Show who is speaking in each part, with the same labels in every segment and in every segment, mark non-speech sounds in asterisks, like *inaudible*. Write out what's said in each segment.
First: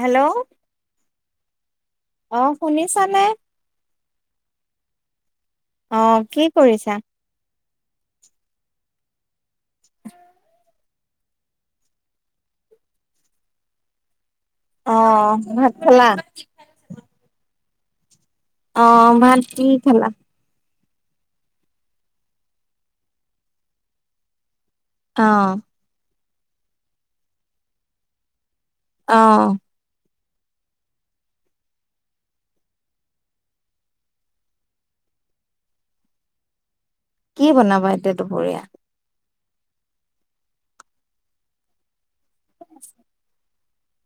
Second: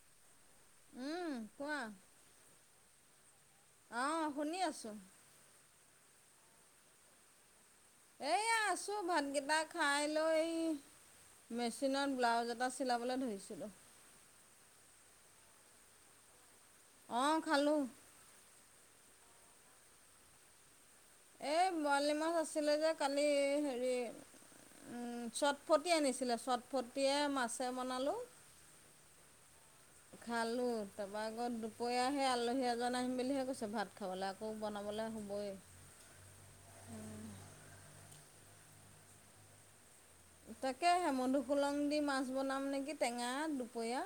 Speaker 1: Hello.
Speaker 2: উম, কোৱা।
Speaker 1: অ', শুনিছানে?
Speaker 2: অ' শুনি আছোঁ।
Speaker 1: অ', কি কৰিছা?
Speaker 2: এয়া আছো ভান গিটা খাই
Speaker 1: উ *unintelligible*
Speaker 2: কি, মেচিনত ব্লাউজ এটা চিলাবলৈ ধৰিছিলোঁ।
Speaker 1: অ', ভাত খালা?
Speaker 2: অ', খালোঁ।
Speaker 1: অ', ভাত কি খালা?
Speaker 2: এই বৰালি মাছ আছিলে যে কালি হেৰি
Speaker 1: অ
Speaker 2: উম, চটফটি আনিছিলে চটফটিয়ে মাছে বনালোঁ।
Speaker 1: অ'।
Speaker 2: খালো তাৰপৰা আকৌ দুপৰীয়া হে আলহী এজন আহিম বুলিহে কৈছে ভাত খাবলৈ আকৌ বনাবলৈ হ'বয়ে।
Speaker 1: কি বনাবা এতিয়া দুপৰীয়া?
Speaker 2: তাকে মধুসুলং দি মাছ বনাম নেকি টেঙা দুপৰীয়া।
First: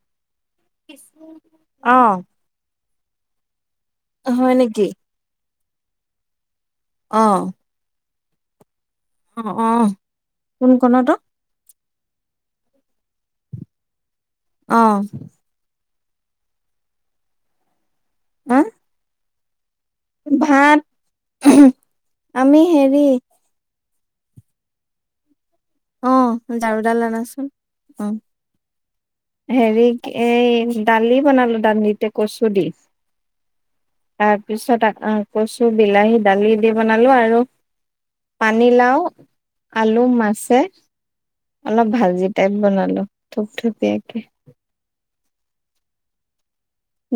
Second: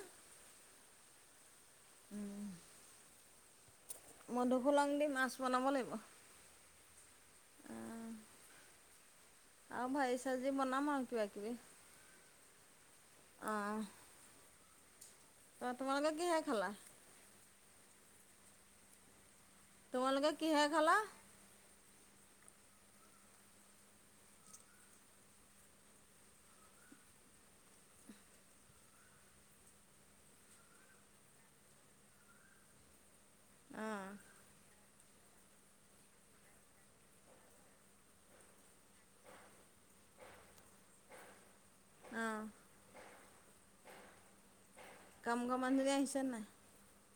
Speaker 1: আহ নেকি?
Speaker 2: মধুসোলং দি মাছ বনাব লাগিব
Speaker 1: আহ
Speaker 2: আ ভাই চজি
Speaker 1: কোনকণত অ?
Speaker 2: বনাামকিবা কিবি অহ
Speaker 1: অ',
Speaker 2: পাতমাৰগ কিহ খালা
Speaker 1: আহ
Speaker 2: তোমালোকে কিহে
Speaker 1: ভাত
Speaker 2: খালা?
Speaker 1: আমি হেৰি আহ ঝাৰুডাল আনাচোন অ', হেৰি এই দালি বনালো দালিতে কচু দি
Speaker 2: অঁ
Speaker 1: তাৰপিছত কৈছো বিলাহী দালি দি বনালো আৰু পানীলাও আলু মাছে অলপ ভাজি টাইপ বনালো থুপথুপীয়াকে
Speaker 2: কাম কম আজৰি আহিছ ন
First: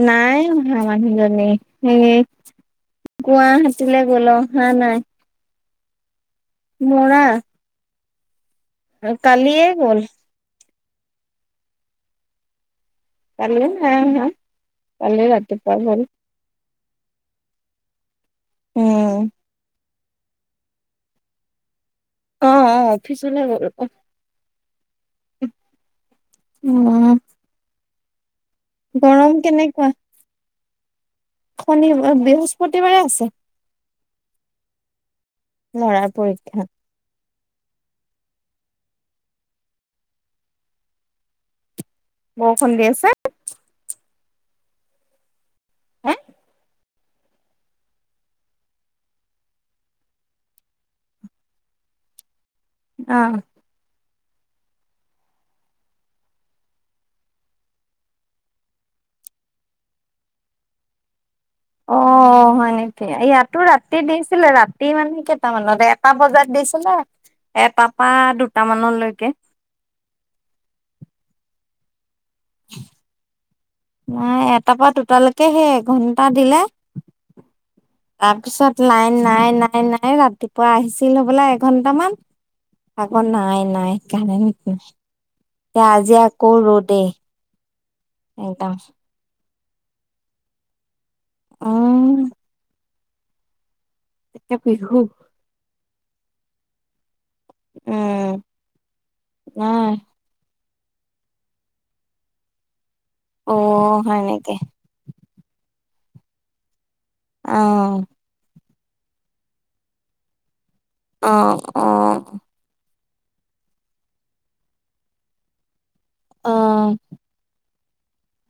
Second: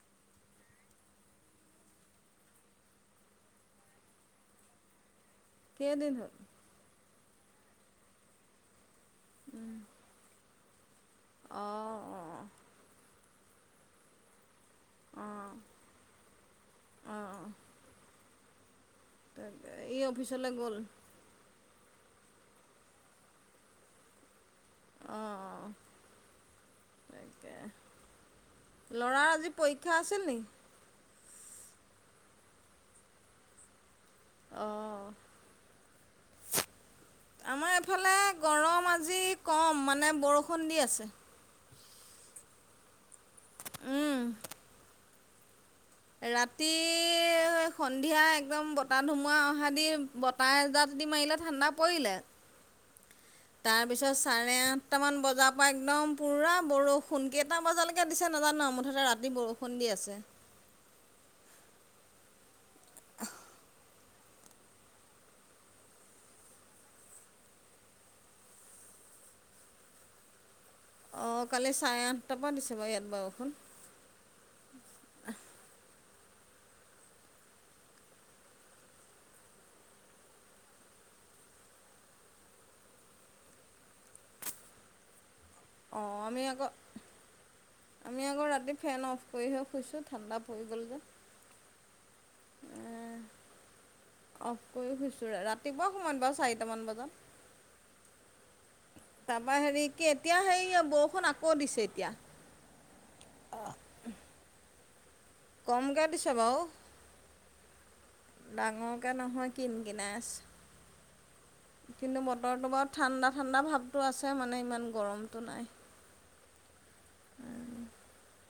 Speaker 1: নাই মা মানুহজনী উ গুৱাহাটীলৈ গলো হা নাই
Speaker 2: কেই দিন
Speaker 1: মৰা কাল ইে ব'ল
Speaker 2: অ', অ
Speaker 1: কাললৈ হ হা কাললৈ ৰাতিুৱ হ
Speaker 2: অঁ
Speaker 1: উম
Speaker 2: তাকে ই অফিচলৈ গ'ল।
Speaker 1: অ', অ, অফিচলে গ'ল অহ।
Speaker 2: অঁ
Speaker 1: উম।
Speaker 2: তাকে লৰাৰ
Speaker 1: গৰম
Speaker 2: আজি পৰীক্ষা আছিল নেকি?
Speaker 1: শনিবাৰ বৃহস্পতিবাৰে আছে।
Speaker 2: অহ।
Speaker 1: লৰাৰ পৰীক্ষা।
Speaker 2: আমাৰ এইফালে গৰম আজি কম মানে বৰষুণ দি আছে।
Speaker 1: বৰষূণ দি আছে।
Speaker 2: উম
Speaker 1: হে
Speaker 2: ৰাতি সন্ধিয়া একদম বতাহ ধুমুহা অহা দি বতাহ এজাক দি মাৰিলে ঠাণ্ডা পৰিলে।
Speaker 1: *inaudible*
Speaker 2: তাৰপিছত চাৰে আঠটামান বজাৰ পৰা একদম পূৰা বৰষুণ কেইটা বজালৈকে দিছে নাজানো মুঠতে ৰাতি। বৰষুণ দি আছে।
Speaker 1: অহ। অ', হয় নেকি? ইয়াতো ৰাতি দিছিলে, ৰাতি মানে কেইটামানত এটা বজাত দিছিলে। এটাৰ পৰা দুটামানলৈকে।
Speaker 2: অ', কালি চাৰে আঠটাৰ পৰা দিছে বাৰু ইয়াত বৰষুণ।
Speaker 1: নাই, এটাৰ পৰা দুটালৈকে সেই এঘণ্টা দিলে। তাৰপিছত লাইন নাই নাই নাই, ৰাতিপুৱা আহিছিল হবলা এঘন্টামান। আকৌ নাই নাই কাৰেণ্ট নাই, এতিয়া
Speaker 2: অঁ
Speaker 1: আজি
Speaker 2: আমি
Speaker 1: আকৌ ৰ'দেই।
Speaker 2: আমি আকৌ
Speaker 1: একদম
Speaker 2: ৰাতি ফেন অফ কৰিহে শুইছো, ঠাণ্ডা পৰি গ'ল যে।
Speaker 1: অহ।
Speaker 2: অফ কৰি
Speaker 1: বিহু
Speaker 2: শুইছো, ৰাতিপুৱা সময়ত বাৰু চাৰিটামান বজাত।
Speaker 1: উম
Speaker 2: তাৰপৰা হেৰি
Speaker 1: নাই
Speaker 2: কি এতিয়া সেই বৰষুণ আকৌ দিছে এতিয়া।
Speaker 1: অ', হয় নেকি?
Speaker 2: কমকৈ দিছে বাৰু।
Speaker 1: অহ।
Speaker 2: ডাঙৰকে নহয় কিন-কিনাই
Speaker 1: অ অ
Speaker 2: আছে, কিন্তু বতৰটো বাৰু ঠাণ্ডা-ঠাণ্ডা ভাৱটো আছে মানে, ইমান গৰমটো নাই।
Speaker 1: অ',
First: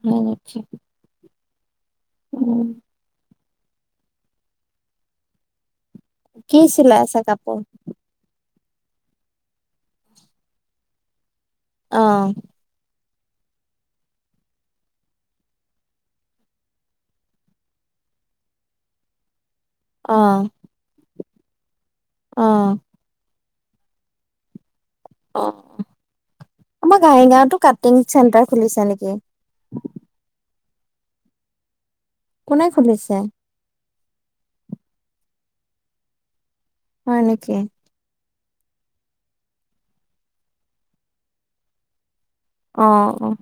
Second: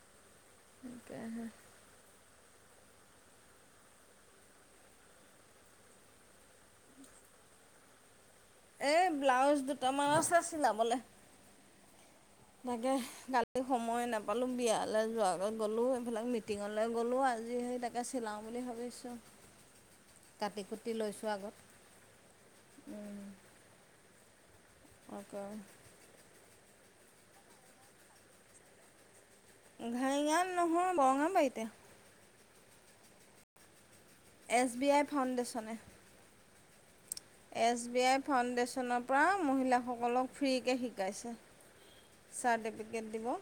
Speaker 1: *unintelligible*
Speaker 2: তাকেহে
Speaker 1: উম। কি চিলাইছা কাপোৰ?
Speaker 2: এ ব্লাউজ দুটামান আছে চিলাবলে।
Speaker 1: অহ।
Speaker 2: তাকে, কালি সময়ে নাপালো বিয়ালৈ যোৱাকেই গ'লো। এইফালে মিটিঙলৈ গ'লো। আজি সেই তাকেই চিলাওঁ বুলি ভাবিছো।
Speaker 1: অ
Speaker 2: কাটি-কুটি লৈছো আগত।
Speaker 1: অ
Speaker 2: উম।
Speaker 1: অ
Speaker 2: অকৌ
Speaker 1: আমাৰ ঘাঁহিগাঁওতো কাটিং চেণ্টাৰ খুলিছে নেকি?
Speaker 2: ঘাইঙাত নহয়, বৰঙাবাৰীতে।
Speaker 1: কোনে খুলিছে?
Speaker 2: এছ বি আই ফাউণ্ডেশ্যনে।
Speaker 1: হয় নেকি?
Speaker 2: এছ বি আই ফাউণ্ডেশ্যনৰ পৰা মহিলাসকলক ফ্ৰীকে শিকাইছে।
Speaker 1: অ
Speaker 2: চাৰ্টিফিকেট দিব।
Speaker 1: অ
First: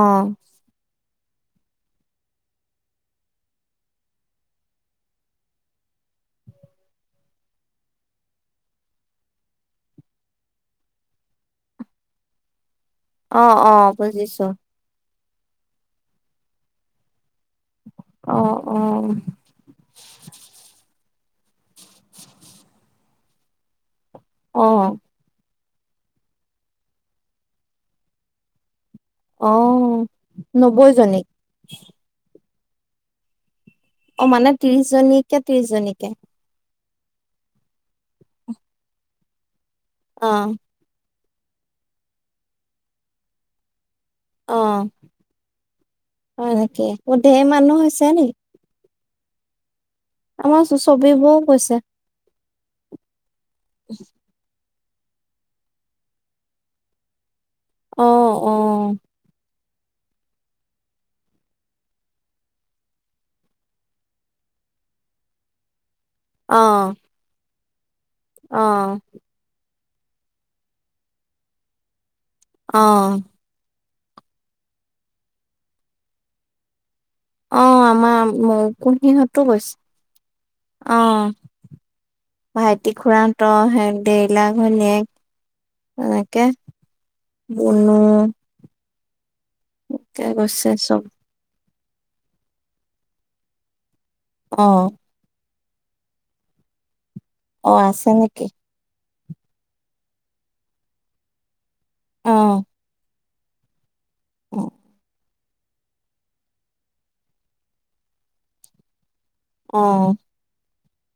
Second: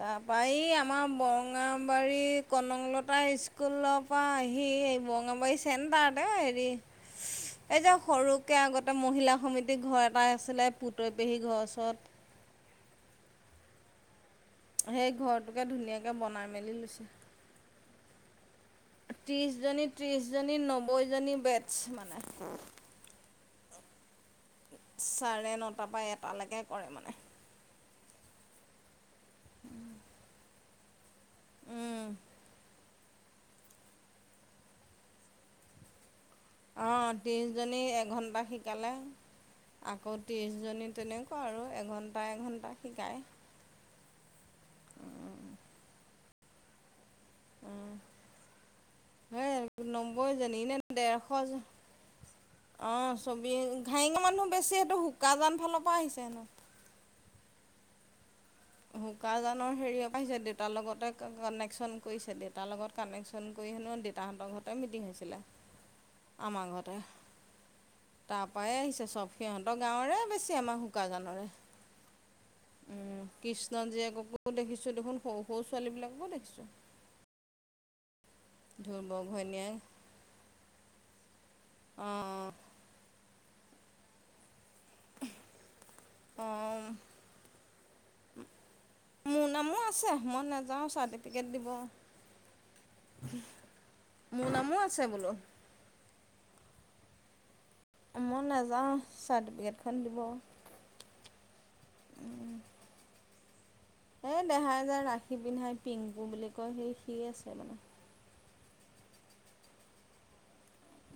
Speaker 2: তাৰ পৰা এই আমাৰ বৰ বৰঙাবাৰী কনকলতা স্কুলৰ পৰা আহি, এই বৰঙাবাৰী চেণ্টাৰতে হেৰি এই যে সৰুকে আগতে মহিলা সমিতিৰ ঘৰ এটা আছিলে, পুতৈ পেহী ঘৰৰ ওচৰত।
Speaker 1: *inaudible* অ' অ' বুজিছো।
Speaker 2: সেই ঘৰটোকে ধুনীয়াকে বনাই মেলি লৈছে।
Speaker 1: অ। অ',
Speaker 2: ত্ৰিছ জনী, ত্ৰিছ জনী, নব্বৈ জনী বেটছ মানে।
Speaker 1: অ',
Speaker 2: চাৰে নটাৰ পৰা এটালেকে কৰে মানে।
Speaker 1: অও, নব্বৈ জনী? অ' মানে ত্ৰিছ জনীকে, ত্ৰিছ জনীকে।
Speaker 2: অ' ত্ৰিছজনী এঘণ্টা শিকালে। আকৌ
Speaker 1: অ',
Speaker 2: ত্ৰিছজনী তেনে আৰু এঘণ্টা-এঘণ্টা শিকায়।
Speaker 1: অ' হয় নেকি? ধেৰ মানুহ হৈছে নি?
Speaker 2: হে
Speaker 1: আমাৰ
Speaker 2: নব্বৈজনীনে ডেৰশ
Speaker 1: ছবিবৌ
Speaker 2: জ,
Speaker 1: গৈছে
Speaker 2: অ'। চবি, ঘাইঙা মানুহ বেছি সেইটো শুকাজান ফালৰ পৰা আহিছে হেনো।
Speaker 1: অ'। অ'।
Speaker 2: শুকাজান নৰ হেৰিয়ও পৰা আহিছে, দেউতাৰ লগতে কানেকশ্যন কৰিছে। দেউতাৰ লগত কানেকশ্যন কৰি হেনো দেউতাহঁতৰ গতে মিটিং হৈছিলে।
Speaker 1: *inaudible*
Speaker 2: আমাৰ
Speaker 1: অ',
Speaker 2: ঘৰতে। তাৰ পৰাই
Speaker 1: অ',
Speaker 2: আহিছে চব। সিহঁতৰ গাঁৱৰে বেছি, আমাৰ শুকাজানৰে।
Speaker 1: অহ।
Speaker 2: উম, কৃষ্ণ জীয়েককো দেখিছো দেখোন। সৰু-সৰু ছোৱালীবিলাককো দেখিছো।
Speaker 1: অ', আমাৰ মৌ-কুহিহঁতো গৈছে।
Speaker 2: ঘৈণীয়েক
Speaker 1: অ'।
Speaker 2: অ'
Speaker 1: ভাইটি খুৰাহঁতৰ হে দেৰ *unintelligible* ঘৈণীয়েক এনেকে
Speaker 2: অ' অ'
Speaker 1: বনো
Speaker 2: মোৰ নামো আছে। মই নেযাওঁ, চাৰ্টিফিকেট দিব। মোৰ নামো
Speaker 1: অ',
Speaker 2: আছে বোলো।
Speaker 1: অ' আছে
Speaker 2: মই
Speaker 1: নেকি!
Speaker 2: নাযাওঁ চাৰ্টিফিকেটখন দিব
Speaker 1: আহ
Speaker 2: এই দেহাই যোৰ ৰাখি পিন্ধাই পিংকু বুলি কয় সি সি আছে মানে
Speaker 1: আহ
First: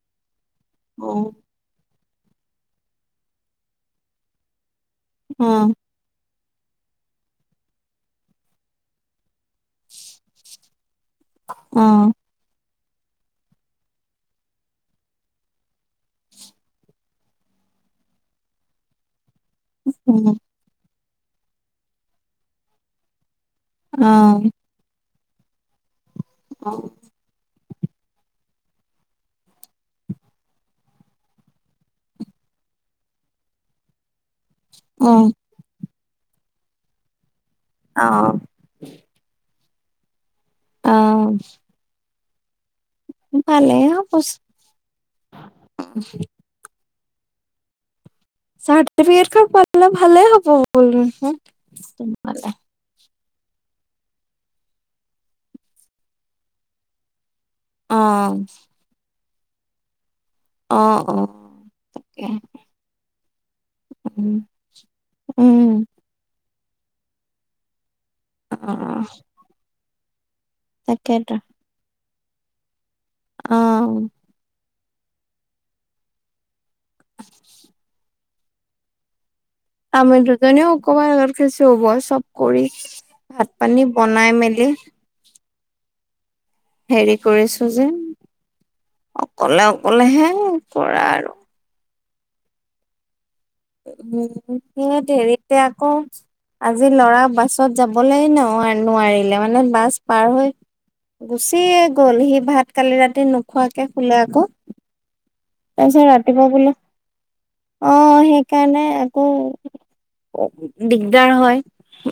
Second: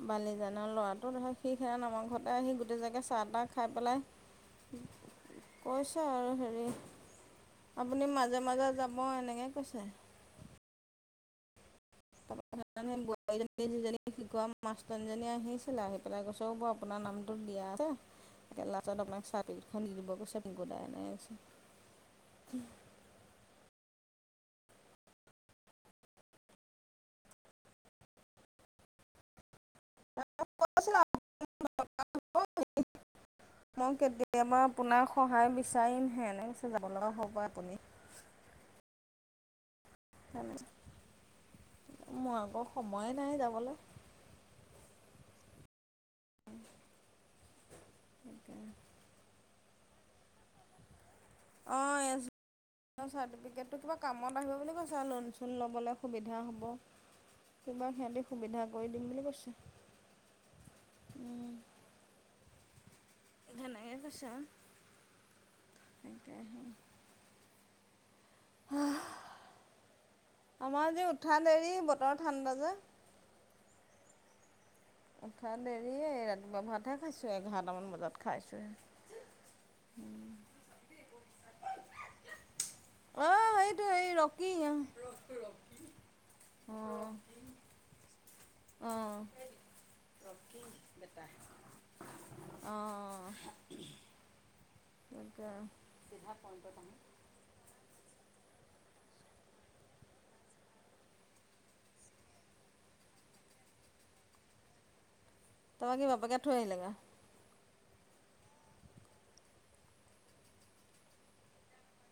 Speaker 2: বালিজানৰ ল'ৰাটো ধৰক সেইখ আমাৰ ঘৰতে আহি গোটেই জেগে চাহ তাহ খাই পেলাই।
Speaker 1: অ',
Speaker 2: কৈছ আৰু হেৰি আপুনি মাজে মাজে যাব এনেকৈ কৈছে।
Speaker 1: অ',
Speaker 2: সোৱাৰ যিজনী শিকোৱা মাষ্টৰীজনী আহিছিলে আহি পেলাই গছ ব আপোনাৰ নামটোত দিয়ে। আছে লত আপোনাক পেকেট খন্দদি ন ব চিন ঘৰাাই নাই আহছ
Speaker 1: অ', অ',
Speaker 2: ম কেতি কেতিয়াবা আপোনাক সহায় বিচাৰিমহে এনে পি যাব লগা হ'ব পৰা
Speaker 1: অ', অ'
Speaker 2: মই আকৌ সময়ে নাই যাবলৈ।
Speaker 1: ভালে পচ
Speaker 2: উম
Speaker 1: চাৰ্টিফিকেট কাৰ্ড পে ভালে হব ব
Speaker 2: ক্ৰিকেটটো কিবা কামত আহিব বুলি কৈছে আৰু লোন চোন ল'বলৈ সুবিধা হ'ব কিবা সিহঁতি
Speaker 1: অ',
Speaker 2: সুবিধা কৰি দিম বুলি কৈছো।
Speaker 1: অ', অ, তাকেহে।
Speaker 2: তেনেকে কৈছে
Speaker 1: উম।
Speaker 2: আৰু।
Speaker 1: উম।
Speaker 2: তাকেহে।
Speaker 1: অহ।
Speaker 2: আমাৰ আজি উঠা দেৰি বতৰৰ ঠাণ্ডা যে।
Speaker 1: আহ।
Speaker 2: উঠা দেৰিয়েই ৰাতিপুৱা ভাতহে খাইছো, এঘাৰটামান বজাত খাইছোহে।
Speaker 1: আমি দুজনীও অকমান আগত খাইছো মই চব কৰি
Speaker 2: অঁ
Speaker 1: ভাত পানী
Speaker 2: সেইটো এই
Speaker 1: বনাই
Speaker 2: ৰকি
Speaker 1: মেলি
Speaker 2: অঁ
Speaker 1: *unintelligible*
Speaker 2: অঁ
Speaker 1: হেৰি কৰিছো যে।
Speaker 2: অঁ
Speaker 1: অকলে অকলেহে কৰা আৰু।
Speaker 2: অহ।
Speaker 1: উম, ধেৰিতে আকৌ। আজি লৰা বাছত যাবলৈ ন নোৱাৰিলে মানে বাছ পাৰ হৈ গুচিয়েই গল, সি ভাত কালি ৰাতি নোখোৱাকে শুলে আকৌ।
Speaker 2: তাৰপৰা
Speaker 1: তাৰপিছত
Speaker 2: কি বাপেকে
Speaker 1: ৰাতিপুৱা
Speaker 2: থৈ
Speaker 1: বোলো
Speaker 2: আহিলেগৈ
Speaker 1: অহ সেইকাৰণে আকৌ দিগদাৰ হয়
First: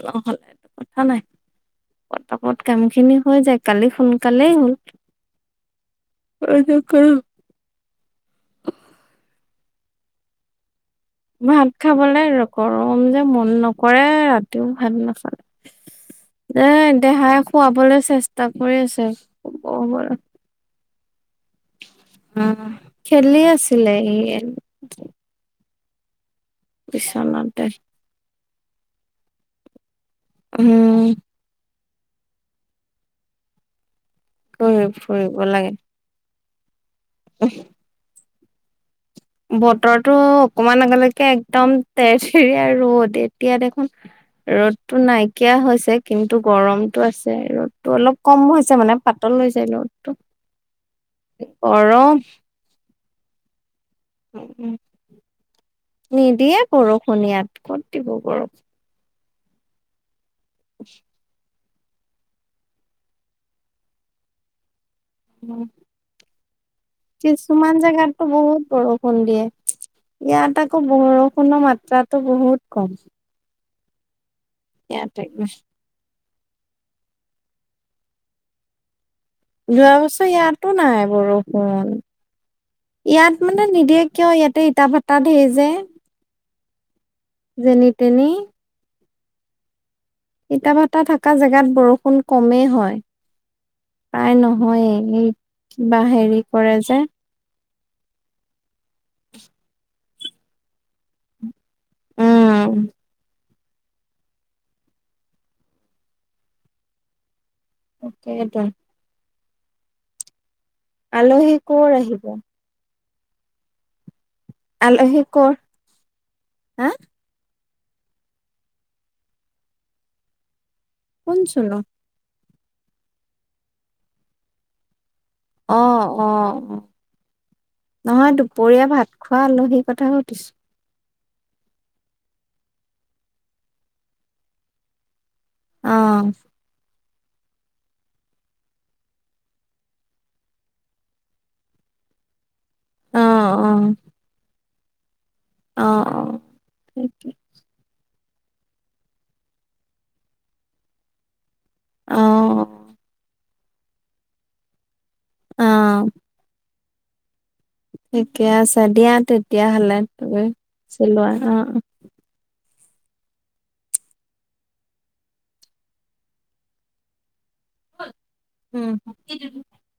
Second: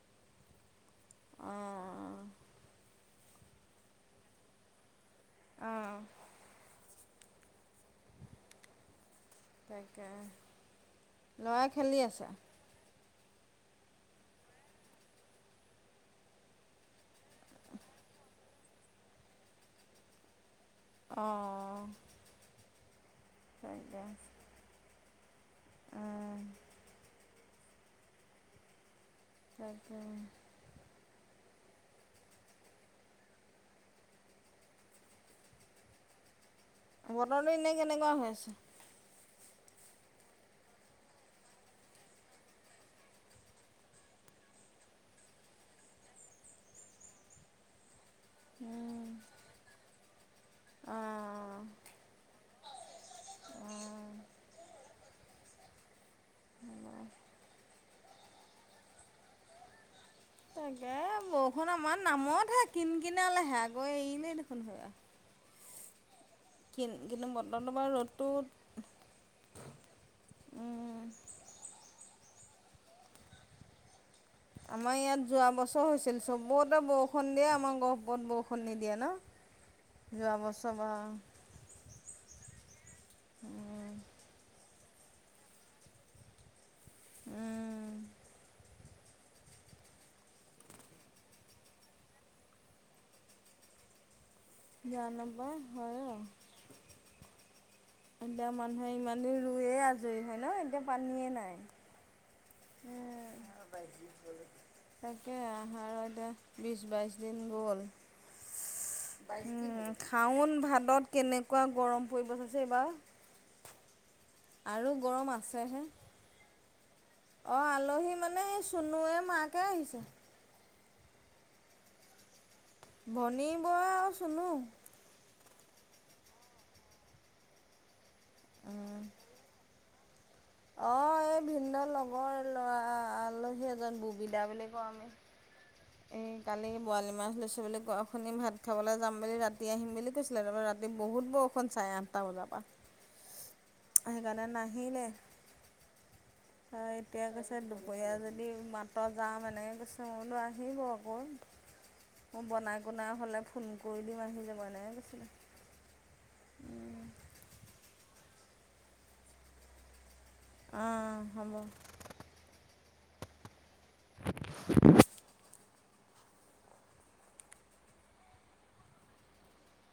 Speaker 1: নহলে। ক নাই
Speaker 2: অঁ
Speaker 1: পতাপত কাম খিনি হৈ যায়, কালি সোনকালেই হ'ল।
Speaker 2: অঁ
Speaker 1: *unintelligible*
Speaker 2: তাকেহে।
Speaker 1: ভাত খাবলে আৰু গৰম যে। মন নকৰে ৰাতিও ভাল নাখালে। এই দেহাই খুৱাবলৈ চেষ্টা কৰি আছে হব।
Speaker 2: অহ।
Speaker 1: খেলি আছিলে।
Speaker 2: উম।
Speaker 1: বিছনাতে।
Speaker 2: তাৰপিছত
Speaker 1: উম। ফুৰি ফুৰিব লাগে।
Speaker 2: বতৰটো এনেই কেনেকুৱা হৈ আছে?
Speaker 1: বতৰটো অকমান আগলৈকে একদম তেৰ তিৰীয়া ৰ'দ, এতিয়া দেখোন ৰ'দটো নাইকিয়া হৈছে, কিন্তু গৰমতটো আছে। ৰ'দটো অলপ কম হৈছে মানে,
Speaker 2: উম
Speaker 1: পাতল হৈছে ৰদটো,
Speaker 2: অঁ
Speaker 1: গৰম।
Speaker 2: অঁ
Speaker 1: উম, নিদিয়ে বৰষুণ ই, ক'ত দিব বৰষুণ।
Speaker 2: তাকেই বৰষুণ আমাৰ নামতহে, কিন কিনালেহে আকৌ এৰিলেই দেখোন সৌৱা।
Speaker 1: অহ।
Speaker 2: কিন্তু বতৰটো
Speaker 1: কিছুমান
Speaker 2: বাৰু
Speaker 1: জোগাতটো
Speaker 2: ৰ'দটো
Speaker 1: বহুত বৰষুণ দিয়ে। ইয়াত আকৌ বৰষুণৰ মাত্ৰাটো বহুত কম।
Speaker 2: আমাৰ ইয়াত যোৱা বছৰ হৈছিল, চবতে বৰষুণ দিয়ে আমাৰ গহপত বৰষুণ নিদিয়ে ন।
Speaker 1: যোৱা বছৰ ইয়াতো নাই বৰষুণ। ইয়াত মানে নিদিয়ে কিয়, ইয়াতে ইটা ভাটা ঢেৰ যে। যেনি তেনি। ইতাভাটা থকা জেগাত বৰষুণ কমেই হয়। প্ৰায় নহয়েই,
Speaker 2: জানো পাই
Speaker 1: এই
Speaker 2: হয়
Speaker 1: কিবা
Speaker 2: আৰু
Speaker 1: হেৰি কৰে যে।
Speaker 2: এতিয়া মানুহে ইমান দিন ৰুইয়েই আছে হয় ন, এতিয়া পানীয়ে নাই।
Speaker 1: উম।
Speaker 2: তাকেহে আৰু এতিয়া বিছ বাইছ দিন।
Speaker 1: সেইটোৱেই।
Speaker 2: উম, শাওন ভাদত
Speaker 1: আলহী
Speaker 2: কেনেকুৱা
Speaker 1: কৰ
Speaker 2: গৰম
Speaker 1: আহিব
Speaker 2: পৰিব চাবি চোন এইবাৰ। আৰু
Speaker 1: আলহী
Speaker 2: গৰম
Speaker 1: কৰ
Speaker 2: আছেহে।
Speaker 1: হা
Speaker 2: অঁ আলহী মানে এই চুনুৱুৱে মাকে আহিছে
Speaker 1: কোন চুনো
Speaker 2: ভনী বৰা আৰু চুনু
Speaker 1: অ অ অ নহয় দুপৰীয়া ভাত খোৱা আলহী কথা *unintelligible*
Speaker 2: অ এই ভিন্ দৰ লগৰ ল'ৰা আ - আলহী এজন বুবিধা বুলি কওঁ আমি
Speaker 1: অ
Speaker 2: এই কালি পোৱালি মাছ লৈছো বুলি গোৱা শুনি ভাত খাবলৈ যাম বুলি ৰাতি আহিম বুলি কৈছিলে তাৰবা ৰাতি বহুত বৰষুণ চাই না আঠটা বযাপা
Speaker 1: অ অ
Speaker 2: সেইকাৰণে নাহিলে
Speaker 1: অ অ
Speaker 2: আৰু এতিয়া
Speaker 1: ঠিকে,
Speaker 2: কৈছে দুপৰীয়া যদি মাতত যাম এনেকৈ কৈছে মইবোলো আহিব আকৌ
Speaker 1: অ
Speaker 2: মই বনাই কণাই হ'লে ফোন কৰি দিম আহি যাব এনে কৈছিলে
Speaker 1: আহ থিকে আছে দিয়া তেতিয়াহ'লে *unintelligible*
Speaker 2: অঁ
Speaker 1: চিলোৱা অ
Speaker 2: হ'ব
Speaker 1: অ
Speaker 2: *inaudible*
Speaker 1: *inaudible* উম